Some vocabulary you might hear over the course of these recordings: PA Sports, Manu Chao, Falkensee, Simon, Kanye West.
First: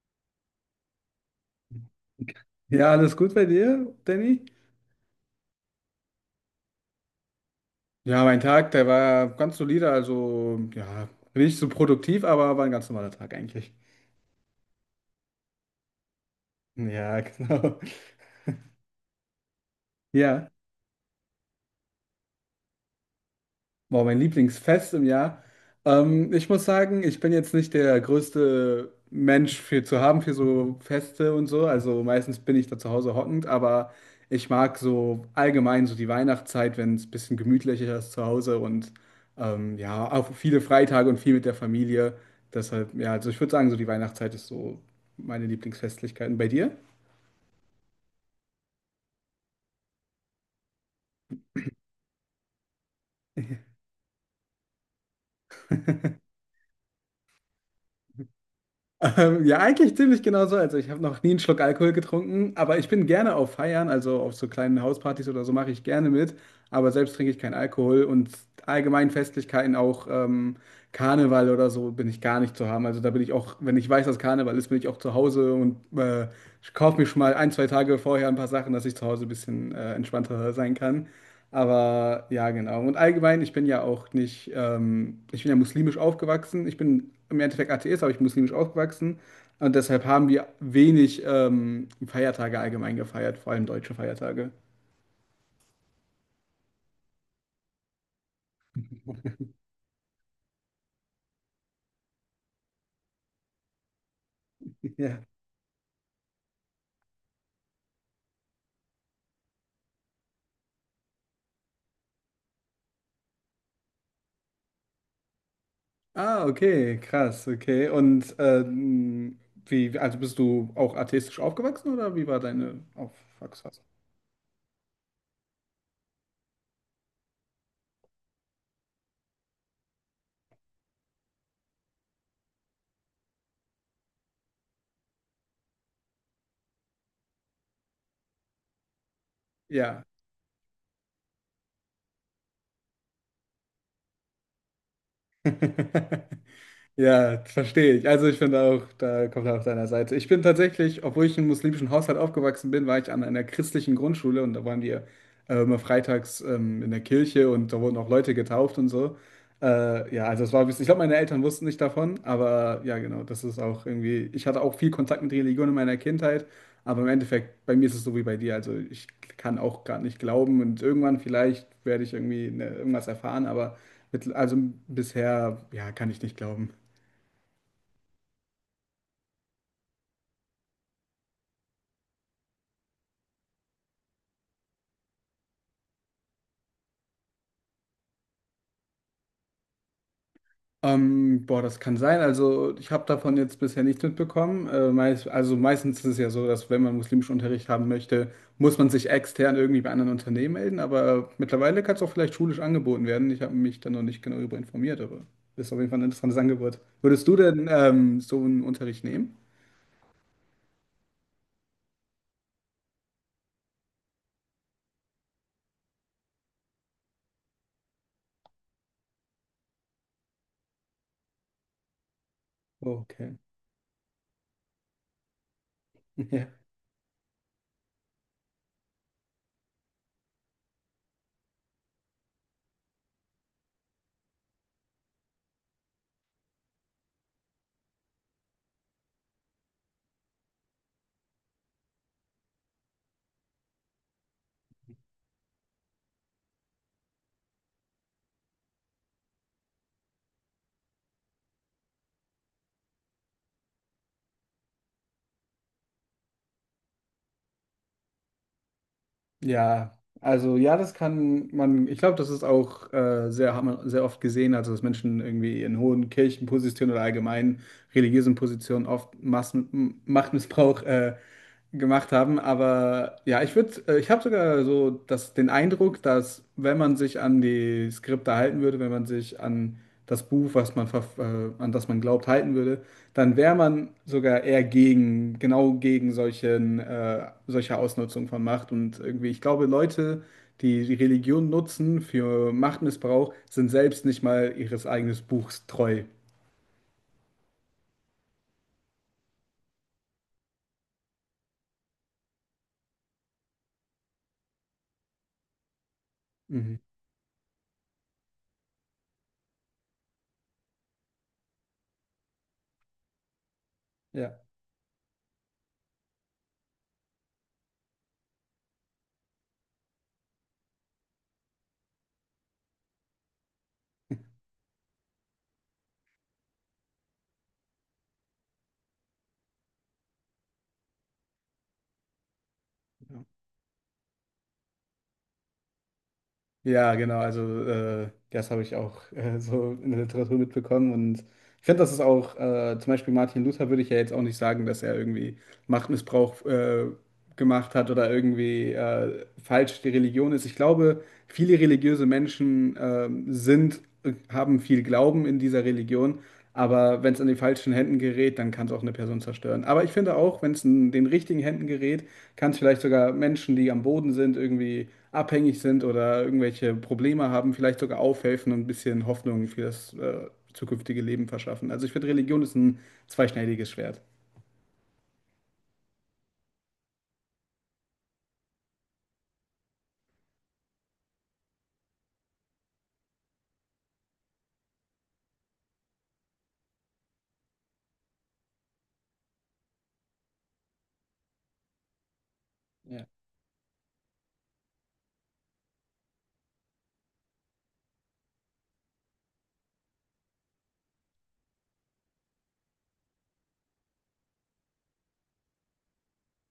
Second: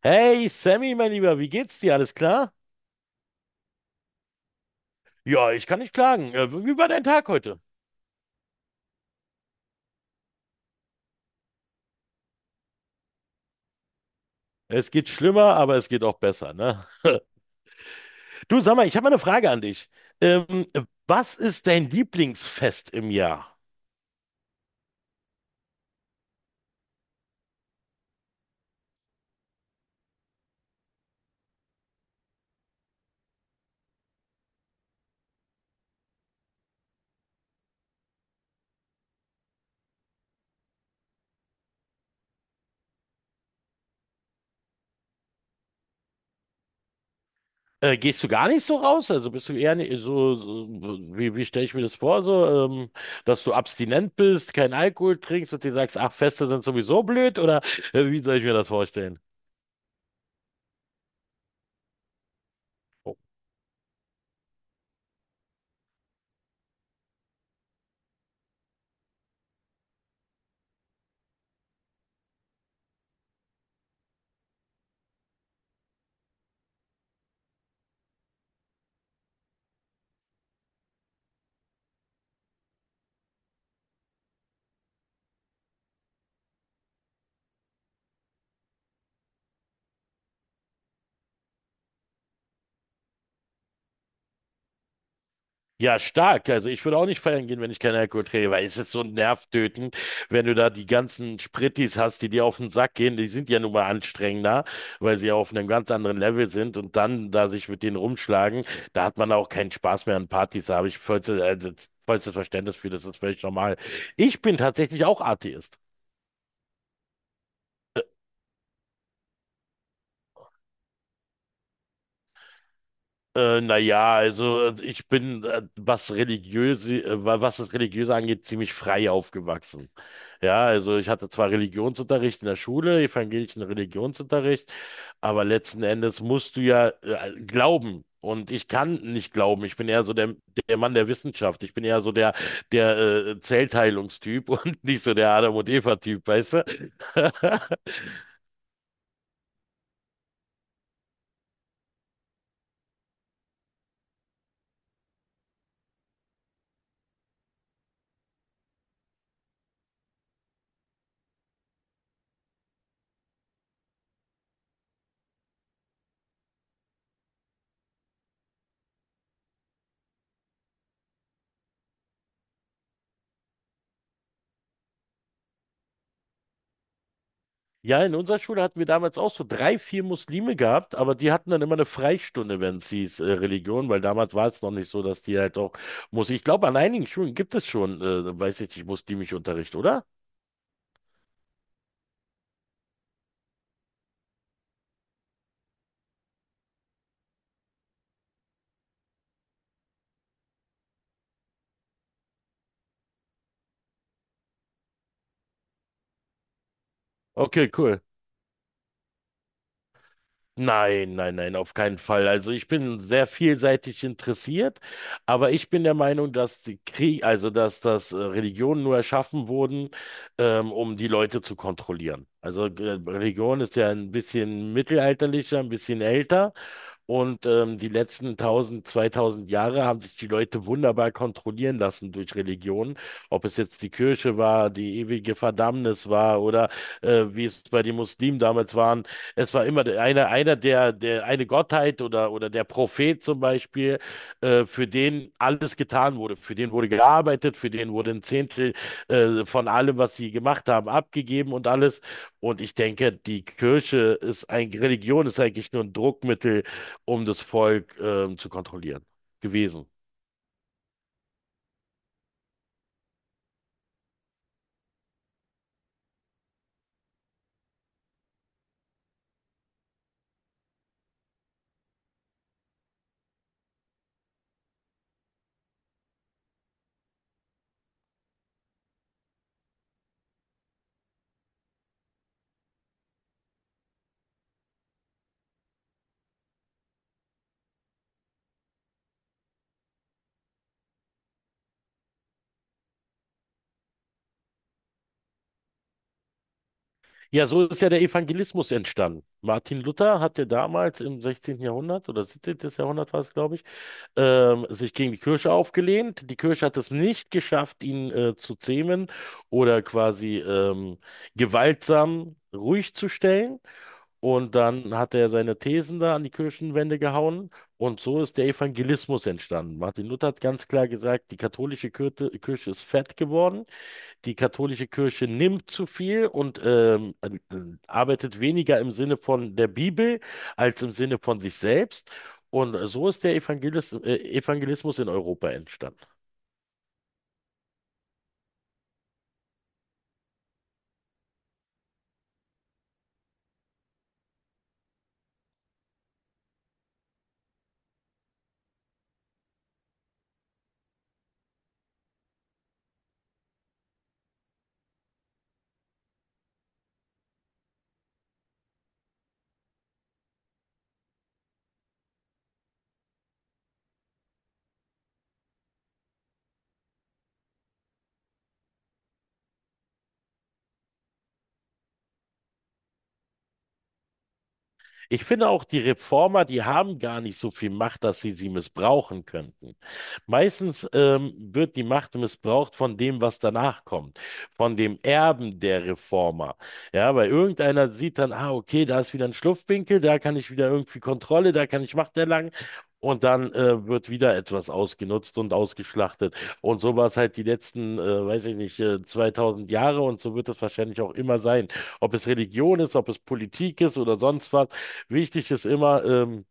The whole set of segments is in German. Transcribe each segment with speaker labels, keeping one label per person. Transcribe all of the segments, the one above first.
Speaker 1: Hey Sammy, mein Lieber, wie geht's dir? Alles klar?
Speaker 2: Ja, alles gut bei dir, Danny?
Speaker 1: Ja, ich kann nicht klagen. Wie war dein Tag heute?
Speaker 2: Ja, mein Tag, der war ganz solide, also ja, nicht so produktiv, aber war ein ganz normaler Tag eigentlich.
Speaker 1: Es geht schlimmer, aber es geht auch besser, ne?
Speaker 2: Ja, genau.
Speaker 1: Du, sag mal, ich habe mal eine Frage an dich.
Speaker 2: Ja.
Speaker 1: Ähm, was ist dein Lieblingsfest im Jahr?
Speaker 2: Boah, mein Lieblingsfest im Jahr. Ich muss sagen, ich bin jetzt nicht der größte Mensch für zu haben für so Feste und so. Also meistens bin ich da zu Hause hockend, aber ich mag so allgemein so die Weihnachtszeit, wenn es ein bisschen gemütlicher ist zu Hause und ja, auch viele Freitage und viel mit der Familie. Deshalb, ja, also ich würde sagen, so die Weihnachtszeit ist so meine Lieblingsfestlichkeiten. Bei dir?
Speaker 1: Gehst du gar nicht so raus? Also bist du eher so, wie stelle ich mir das vor? So, dass du abstinent bist, keinen Alkohol trinkst und dir sagst, ach, Feste sind sowieso blöd? Oder wie soll ich mir das vorstellen?
Speaker 2: Ja, eigentlich ziemlich genau so. Also ich habe noch nie einen Schluck Alkohol getrunken, aber ich bin gerne auf Feiern, also auf so kleinen Hauspartys oder so mache ich gerne mit, aber selbst trinke ich keinen Alkohol und allgemein Festlichkeiten, auch Karneval oder so, bin ich gar nicht zu haben. Also da bin ich auch, wenn ich weiß, dass Karneval ist, bin ich auch zu Hause und ich kaufe mir schon mal ein, zwei Tage vorher ein paar Sachen, dass ich zu Hause ein bisschen entspannter sein kann. Aber ja, genau. Und allgemein, ich bin ja auch nicht, ich bin ja muslimisch aufgewachsen. Ich bin im Endeffekt Atheist, aber ich bin muslimisch aufgewachsen. Und deshalb haben wir wenig Feiertage allgemein gefeiert, vor allem deutsche Feiertage.
Speaker 1: Ja, stark. Also ich würde auch nicht feiern gehen, wenn ich keinen Alkohol trinke, weil es ist so nervtötend, wenn du da die ganzen Sprittis hast, die dir auf den Sack gehen. Die sind ja nun mal anstrengender, weil
Speaker 2: Ja.
Speaker 1: sie ja auf einem ganz anderen Level sind und dann da sich mit denen rumschlagen, da hat man auch keinen Spaß mehr an Partys. Da habe ich vollstes Verständnis für, das ist völlig normal. Ich bin tatsächlich auch Atheist.
Speaker 2: Ah, okay, krass, okay. Und wie, also bist du auch atheistisch aufgewachsen oder wie war deine
Speaker 1: Äh,
Speaker 2: Aufwachsphase?
Speaker 1: naja, also ich bin, was religiöse, was das Religiöse angeht, ziemlich frei aufgewachsen. Ja, also ich hatte zwar Religionsunterricht in der Schule, evangelischen Religionsunterricht, aber letzten Endes musst du ja glauben. Und ich kann nicht glauben. Ich bin eher
Speaker 2: Ja.
Speaker 1: so der Mann der Wissenschaft. Ich bin eher so der Zellteilungstyp und nicht so der Adam und Eva-Typ, weißt du?
Speaker 2: Ja, verstehe ich. Also ich finde auch, da kommt er auf deiner Seite. Ich bin tatsächlich, obwohl ich in einem muslimischen Haushalt aufgewachsen bin, war ich an einer christlichen Grundschule und da waren wir immer freitags in der Kirche und da wurden auch Leute getauft und so. Ja, also es war, ich glaube, meine Eltern wussten nicht davon, aber ja, genau, das ist auch irgendwie, ich hatte auch viel Kontakt mit Religion in meiner Kindheit, aber im Endeffekt, bei mir ist es so wie bei dir. Also ich kann auch gerade nicht glauben und irgendwann vielleicht werde ich irgendwie ne, irgendwas erfahren, aber mit, also bisher, ja, kann ich nicht glauben.
Speaker 1: Ja, in unserer Schule hatten wir damals auch so drei, vier Muslime gehabt, aber die hatten dann immer eine Freistunde, wenn es hieß Religion, weil damals war es noch nicht so, dass die halt auch muss. Ich glaube, an einigen Schulen gibt es schon, weiß ich nicht, muslimischen Unterricht, oder?
Speaker 2: Boah, das kann sein. Also ich habe davon jetzt bisher nichts mitbekommen. Meist, also meistens ist es ja so, dass wenn man muslimischen Unterricht haben möchte, muss man sich extern irgendwie bei anderen Unternehmen melden. Aber mittlerweile kann es auch vielleicht schulisch angeboten werden. Ich habe mich da noch nicht genau darüber informiert, aber ist auf jeden Fall ein interessantes Angebot. Würdest du denn
Speaker 1: Okay, cool.
Speaker 2: so einen Unterricht nehmen?
Speaker 1: Nein, nein, nein, auf keinen Fall. Also ich bin sehr vielseitig interessiert, aber ich bin der Meinung, dass die Krieg, also dass das Religionen nur erschaffen wurden, um die Leute zu kontrollieren. Also
Speaker 2: Okay.
Speaker 1: Religion ist ja ein bisschen mittelalterlicher, ein bisschen älter. Und die letzten 1000, 2000 Jahre haben sich die Leute wunderbar kontrollieren lassen durch Religion. Ob es jetzt die Kirche war, die ewige Verdammnis war oder wie es bei den Muslimen damals waren. Es war immer einer der, eine Gottheit oder der Prophet zum Beispiel, für den alles getan wurde. Für den wurde gearbeitet, für den wurde ein Zehntel von allem, was sie gemacht haben, abgegeben und alles. Und ich denke, die Kirche ist ein, Religion ist eigentlich nur ein Druckmittel, um das Volk zu kontrollieren gewesen.
Speaker 2: Ja, also ja, das kann man, ich glaube, das ist auch sehr, hat man sehr oft gesehen, also dass Menschen irgendwie in hohen Kirchenpositionen oder allgemein religiösen Positionen oft Massen, M- Machtmissbrauch gemacht haben. Aber ja, ich würde, ich habe sogar so das, den Eindruck, dass wenn man sich an die Skripte halten würde, wenn man sich an das Buch, was man verf- an das man glaubt, halten würde, dann wäre man sogar eher gegen, genau gegen solchen, solche Ausnutzung von Macht. Und irgendwie, ich glaube, Leute, die Religion nutzen für Machtmissbrauch, sind selbst nicht mal ihres eigenen Buchs treu.
Speaker 1: Ja, so ist ja der Evangelismus entstanden. Martin Luther hatte damals im 16. Jahrhundert oder 17. Jahrhundert war es, glaube ich, sich gegen die Kirche aufgelehnt. Die Kirche hat
Speaker 2: Mhm.
Speaker 1: es nicht geschafft, ihn zu zähmen oder quasi gewaltsam ruhig zu stellen.
Speaker 2: Ja.
Speaker 1: Und dann hat er seine Thesen da an die Kirchenwände gehauen. Und so ist der Evangelismus entstanden. Martin Luther hat ganz klar gesagt, die katholische Kirche, Kirche ist fett geworden, die katholische Kirche nimmt zu viel und arbeitet weniger im Sinne von der Bibel als im Sinne von sich selbst. Und so ist der Evangelismus in Europa entstanden.
Speaker 2: Ja, genau, also das habe ich auch so in der Literatur mitbekommen und ich finde, das ist auch, zum Beispiel Martin Luther würde ich ja jetzt auch nicht sagen, dass er irgendwie Machtmissbrauch gemacht hat oder irgendwie falsch die Religion ist. Ich glaube, viele religiöse Menschen sind, haben viel Glauben in dieser Religion, aber wenn es in die falschen Händen gerät, dann kann es auch eine Person zerstören. Aber ich finde auch, wenn es in den richtigen Händen gerät, kann es vielleicht sogar Menschen, die am Boden sind, irgendwie abhängig sind oder irgendwelche Probleme haben, vielleicht sogar aufhelfen und ein bisschen Hoffnung für das zukünftige Leben verschaffen. Also ich finde, Religion ist ein zweischneidiges Schwert.
Speaker 1: Ich finde auch, die Reformer, die haben gar nicht so viel Macht, dass sie sie missbrauchen könnten. Meistens wird die Macht missbraucht von dem, was danach kommt, von dem Erben der Reformer. Ja, weil irgendeiner sieht dann, ah, okay, da ist wieder ein Schlupfwinkel, da kann ich wieder irgendwie Kontrolle, da kann ich Macht erlangen.
Speaker 2: Ja.
Speaker 1: Und dann wird wieder etwas ausgenutzt und ausgeschlachtet. Und so war es halt die letzten, weiß ich nicht, 2000 Jahre und so wird es wahrscheinlich auch immer sein. Ob es Religion ist, ob es Politik ist oder sonst was. Wichtig ist immer,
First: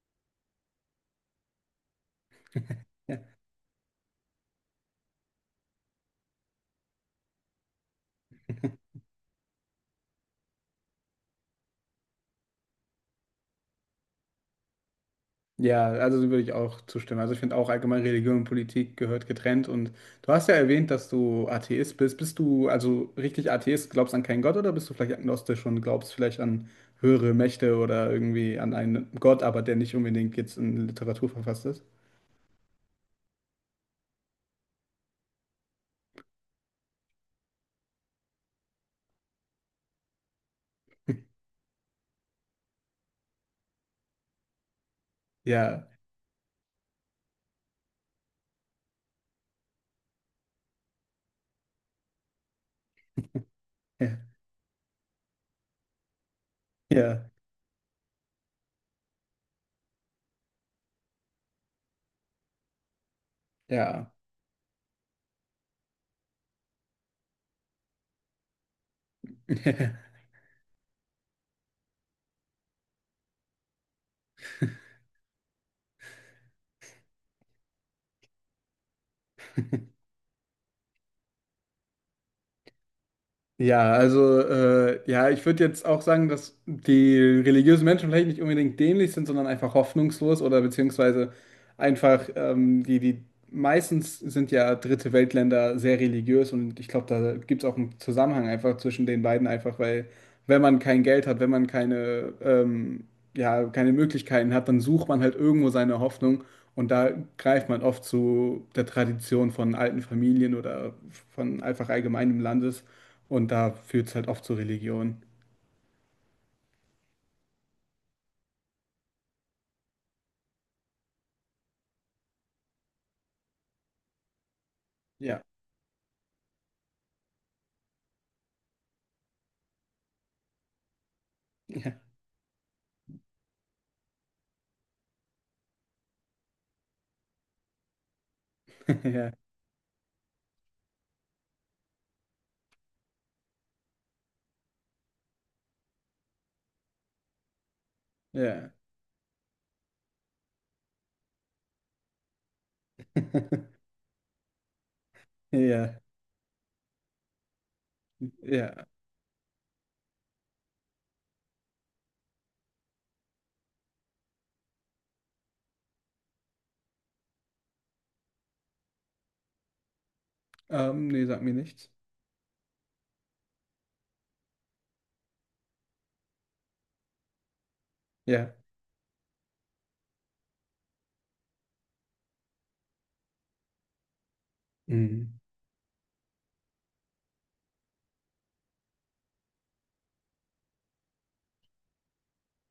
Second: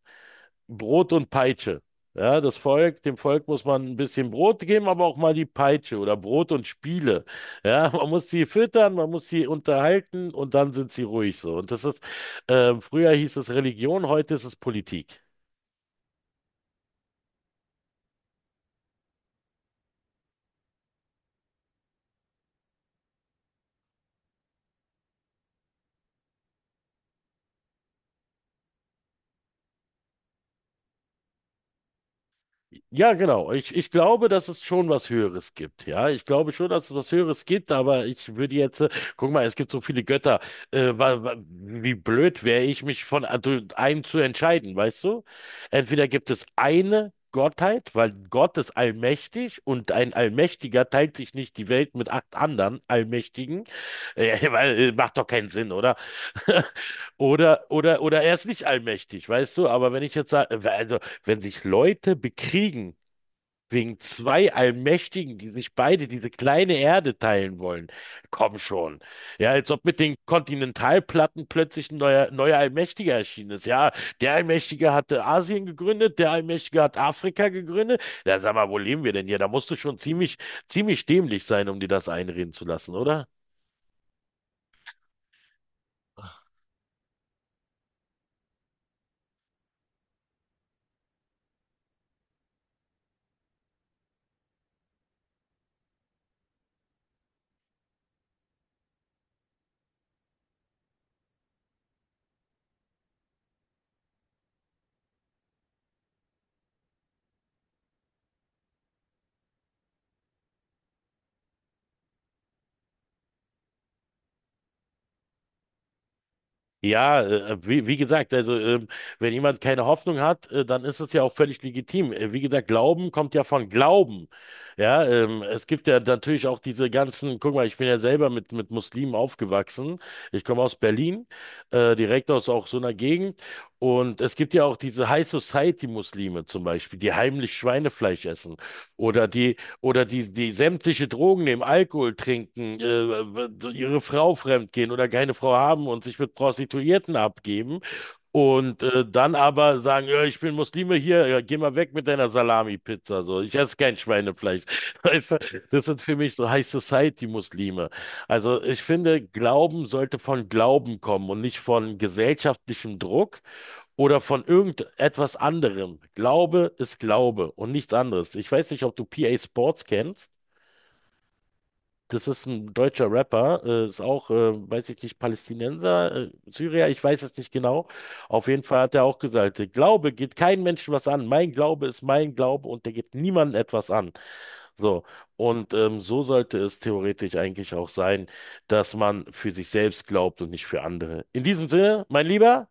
Speaker 1: Brot und Peitsche. Ja, das Volk, dem
Speaker 2: Ja.
Speaker 1: Volk muss man ein bisschen Brot geben, aber auch mal die Peitsche oder Brot und Spiele. Ja, man muss sie füttern, man muss sie unterhalten und dann sind sie ruhig so. Und das ist, früher hieß es Religion, heute ist es Politik.
Speaker 2: Ja, also so würde ich auch zustimmen. Also ich finde auch allgemein Religion und Politik gehört getrennt. Und du hast ja erwähnt, dass du Atheist bist. Bist du also richtig Atheist, glaubst an keinen Gott oder bist du vielleicht agnostisch und glaubst vielleicht an höhere Mächte oder irgendwie an einen Gott, aber der nicht unbedingt jetzt in Literatur verfasst ist?
Speaker 1: Ja, genau. Ich glaube, dass es schon was Höheres gibt. Ja, ich glaube schon, dass es was Höheres gibt, aber ich würde jetzt, guck mal, es gibt so viele Götter. Äh, wa, wa, wie blöd wäre ich, mich von einem zu entscheiden, weißt du?
Speaker 2: Ja,
Speaker 1: Entweder gibt es eine Gottheit, weil Gott ist allmächtig und ein Allmächtiger teilt sich nicht die Welt mit acht anderen Allmächtigen,
Speaker 2: ja,
Speaker 1: weil macht doch keinen Sinn, oder? Oder er ist nicht allmächtig, weißt du? Aber wenn ich jetzt sage, wenn sich Leute bekriegen wegen
Speaker 2: ja,
Speaker 1: zwei Allmächtigen, die sich beide diese kleine Erde teilen wollen. Komm schon. Ja, als ob
Speaker 2: ja.
Speaker 1: mit den Kontinentalplatten plötzlich ein neuer Allmächtiger erschienen ist. Ja, der Allmächtige hatte Asien gegründet, der Allmächtige hat Afrika gegründet. Ja, sag mal, wo leben wir denn hier? Da musst du schon ziemlich, ziemlich dämlich sein, um dir das einreden zu lassen, oder?
Speaker 2: Ja, also ja, ich würde jetzt auch sagen, dass die religiösen Menschen vielleicht nicht unbedingt dämlich sind, sondern einfach hoffnungslos oder beziehungsweise einfach die, die meistens sind ja Dritte Weltländer sehr religiös und ich glaube, da gibt es auch einen Zusammenhang einfach zwischen den beiden, einfach weil wenn man kein Geld hat, wenn man keine, ja, keine Möglichkeiten hat, dann sucht man halt irgendwo seine Hoffnung. Und da greift man oft zu der Tradition von alten Familien oder von einfach allgemeinem Landes. Und da führt es halt oft zur Religion.
Speaker 1: Ja, wie gesagt, also wenn jemand keine Hoffnung hat, dann ist es ja auch völlig legitim. Wie gesagt, Glauben kommt ja von Glauben. Ja,
Speaker 2: Ja.
Speaker 1: es gibt ja natürlich auch diese ganzen, guck mal, ich bin ja selber mit, Muslimen aufgewachsen. Ich komme aus Berlin,
Speaker 2: Ja.
Speaker 1: direkt aus auch so einer Gegend. Und es gibt ja auch diese High Society Muslime zum Beispiel, die heimlich Schweinefleisch essen oder
Speaker 2: Ja.
Speaker 1: die oder die, die sämtliche Drogen nehmen, Alkohol trinken, ihre Frau fremdgehen oder keine Frau haben und sich mit Prostituierten abgeben.
Speaker 2: Ja.
Speaker 1: Und dann aber sagen, ja, ich bin Muslime hier, ja, geh mal weg mit deiner Salami-Pizza. So, ich esse kein Schweinefleisch. Weißt du, das
Speaker 2: Ja.
Speaker 1: sind für mich so High Society-Muslime. Also
Speaker 2: Ja.
Speaker 1: ich finde, Glauben sollte von Glauben kommen und nicht von gesellschaftlichem Druck oder von irgendetwas anderem. Glaube ist Glaube und nichts anderes. Ich weiß nicht, ob du PA Sports kennst.
Speaker 2: Nee, sag mir nichts.
Speaker 1: Das ist ein deutscher Rapper, ist auch, weiß ich nicht, Palästinenser, Syrier, ich weiß es nicht genau. Auf
Speaker 2: Ja.
Speaker 1: jeden Fall hat er auch gesagt, Glaube geht keinem Menschen was an. Mein Glaube ist mein Glaube und der geht niemandem etwas an. So,
Speaker 2: Mhm.
Speaker 1: und so sollte es theoretisch eigentlich auch sein, dass man für sich selbst glaubt und nicht für andere. In diesem Sinne, mein Lieber,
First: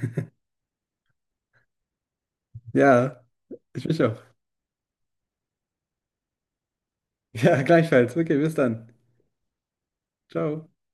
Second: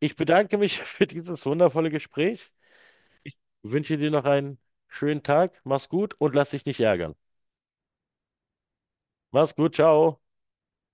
Speaker 1: ich bedanke mich für dieses wundervolle Gespräch.
Speaker 2: Ja,
Speaker 1: Ich
Speaker 2: ich
Speaker 1: wünsche
Speaker 2: mich
Speaker 1: dir
Speaker 2: auch.
Speaker 1: noch einen schönen Tag, mach's gut und lass dich nicht ärgern.
Speaker 2: Ja, gleichfalls. Okay, bis dann.
Speaker 1: Mach's gut, ciao.
Speaker 2: Ciao.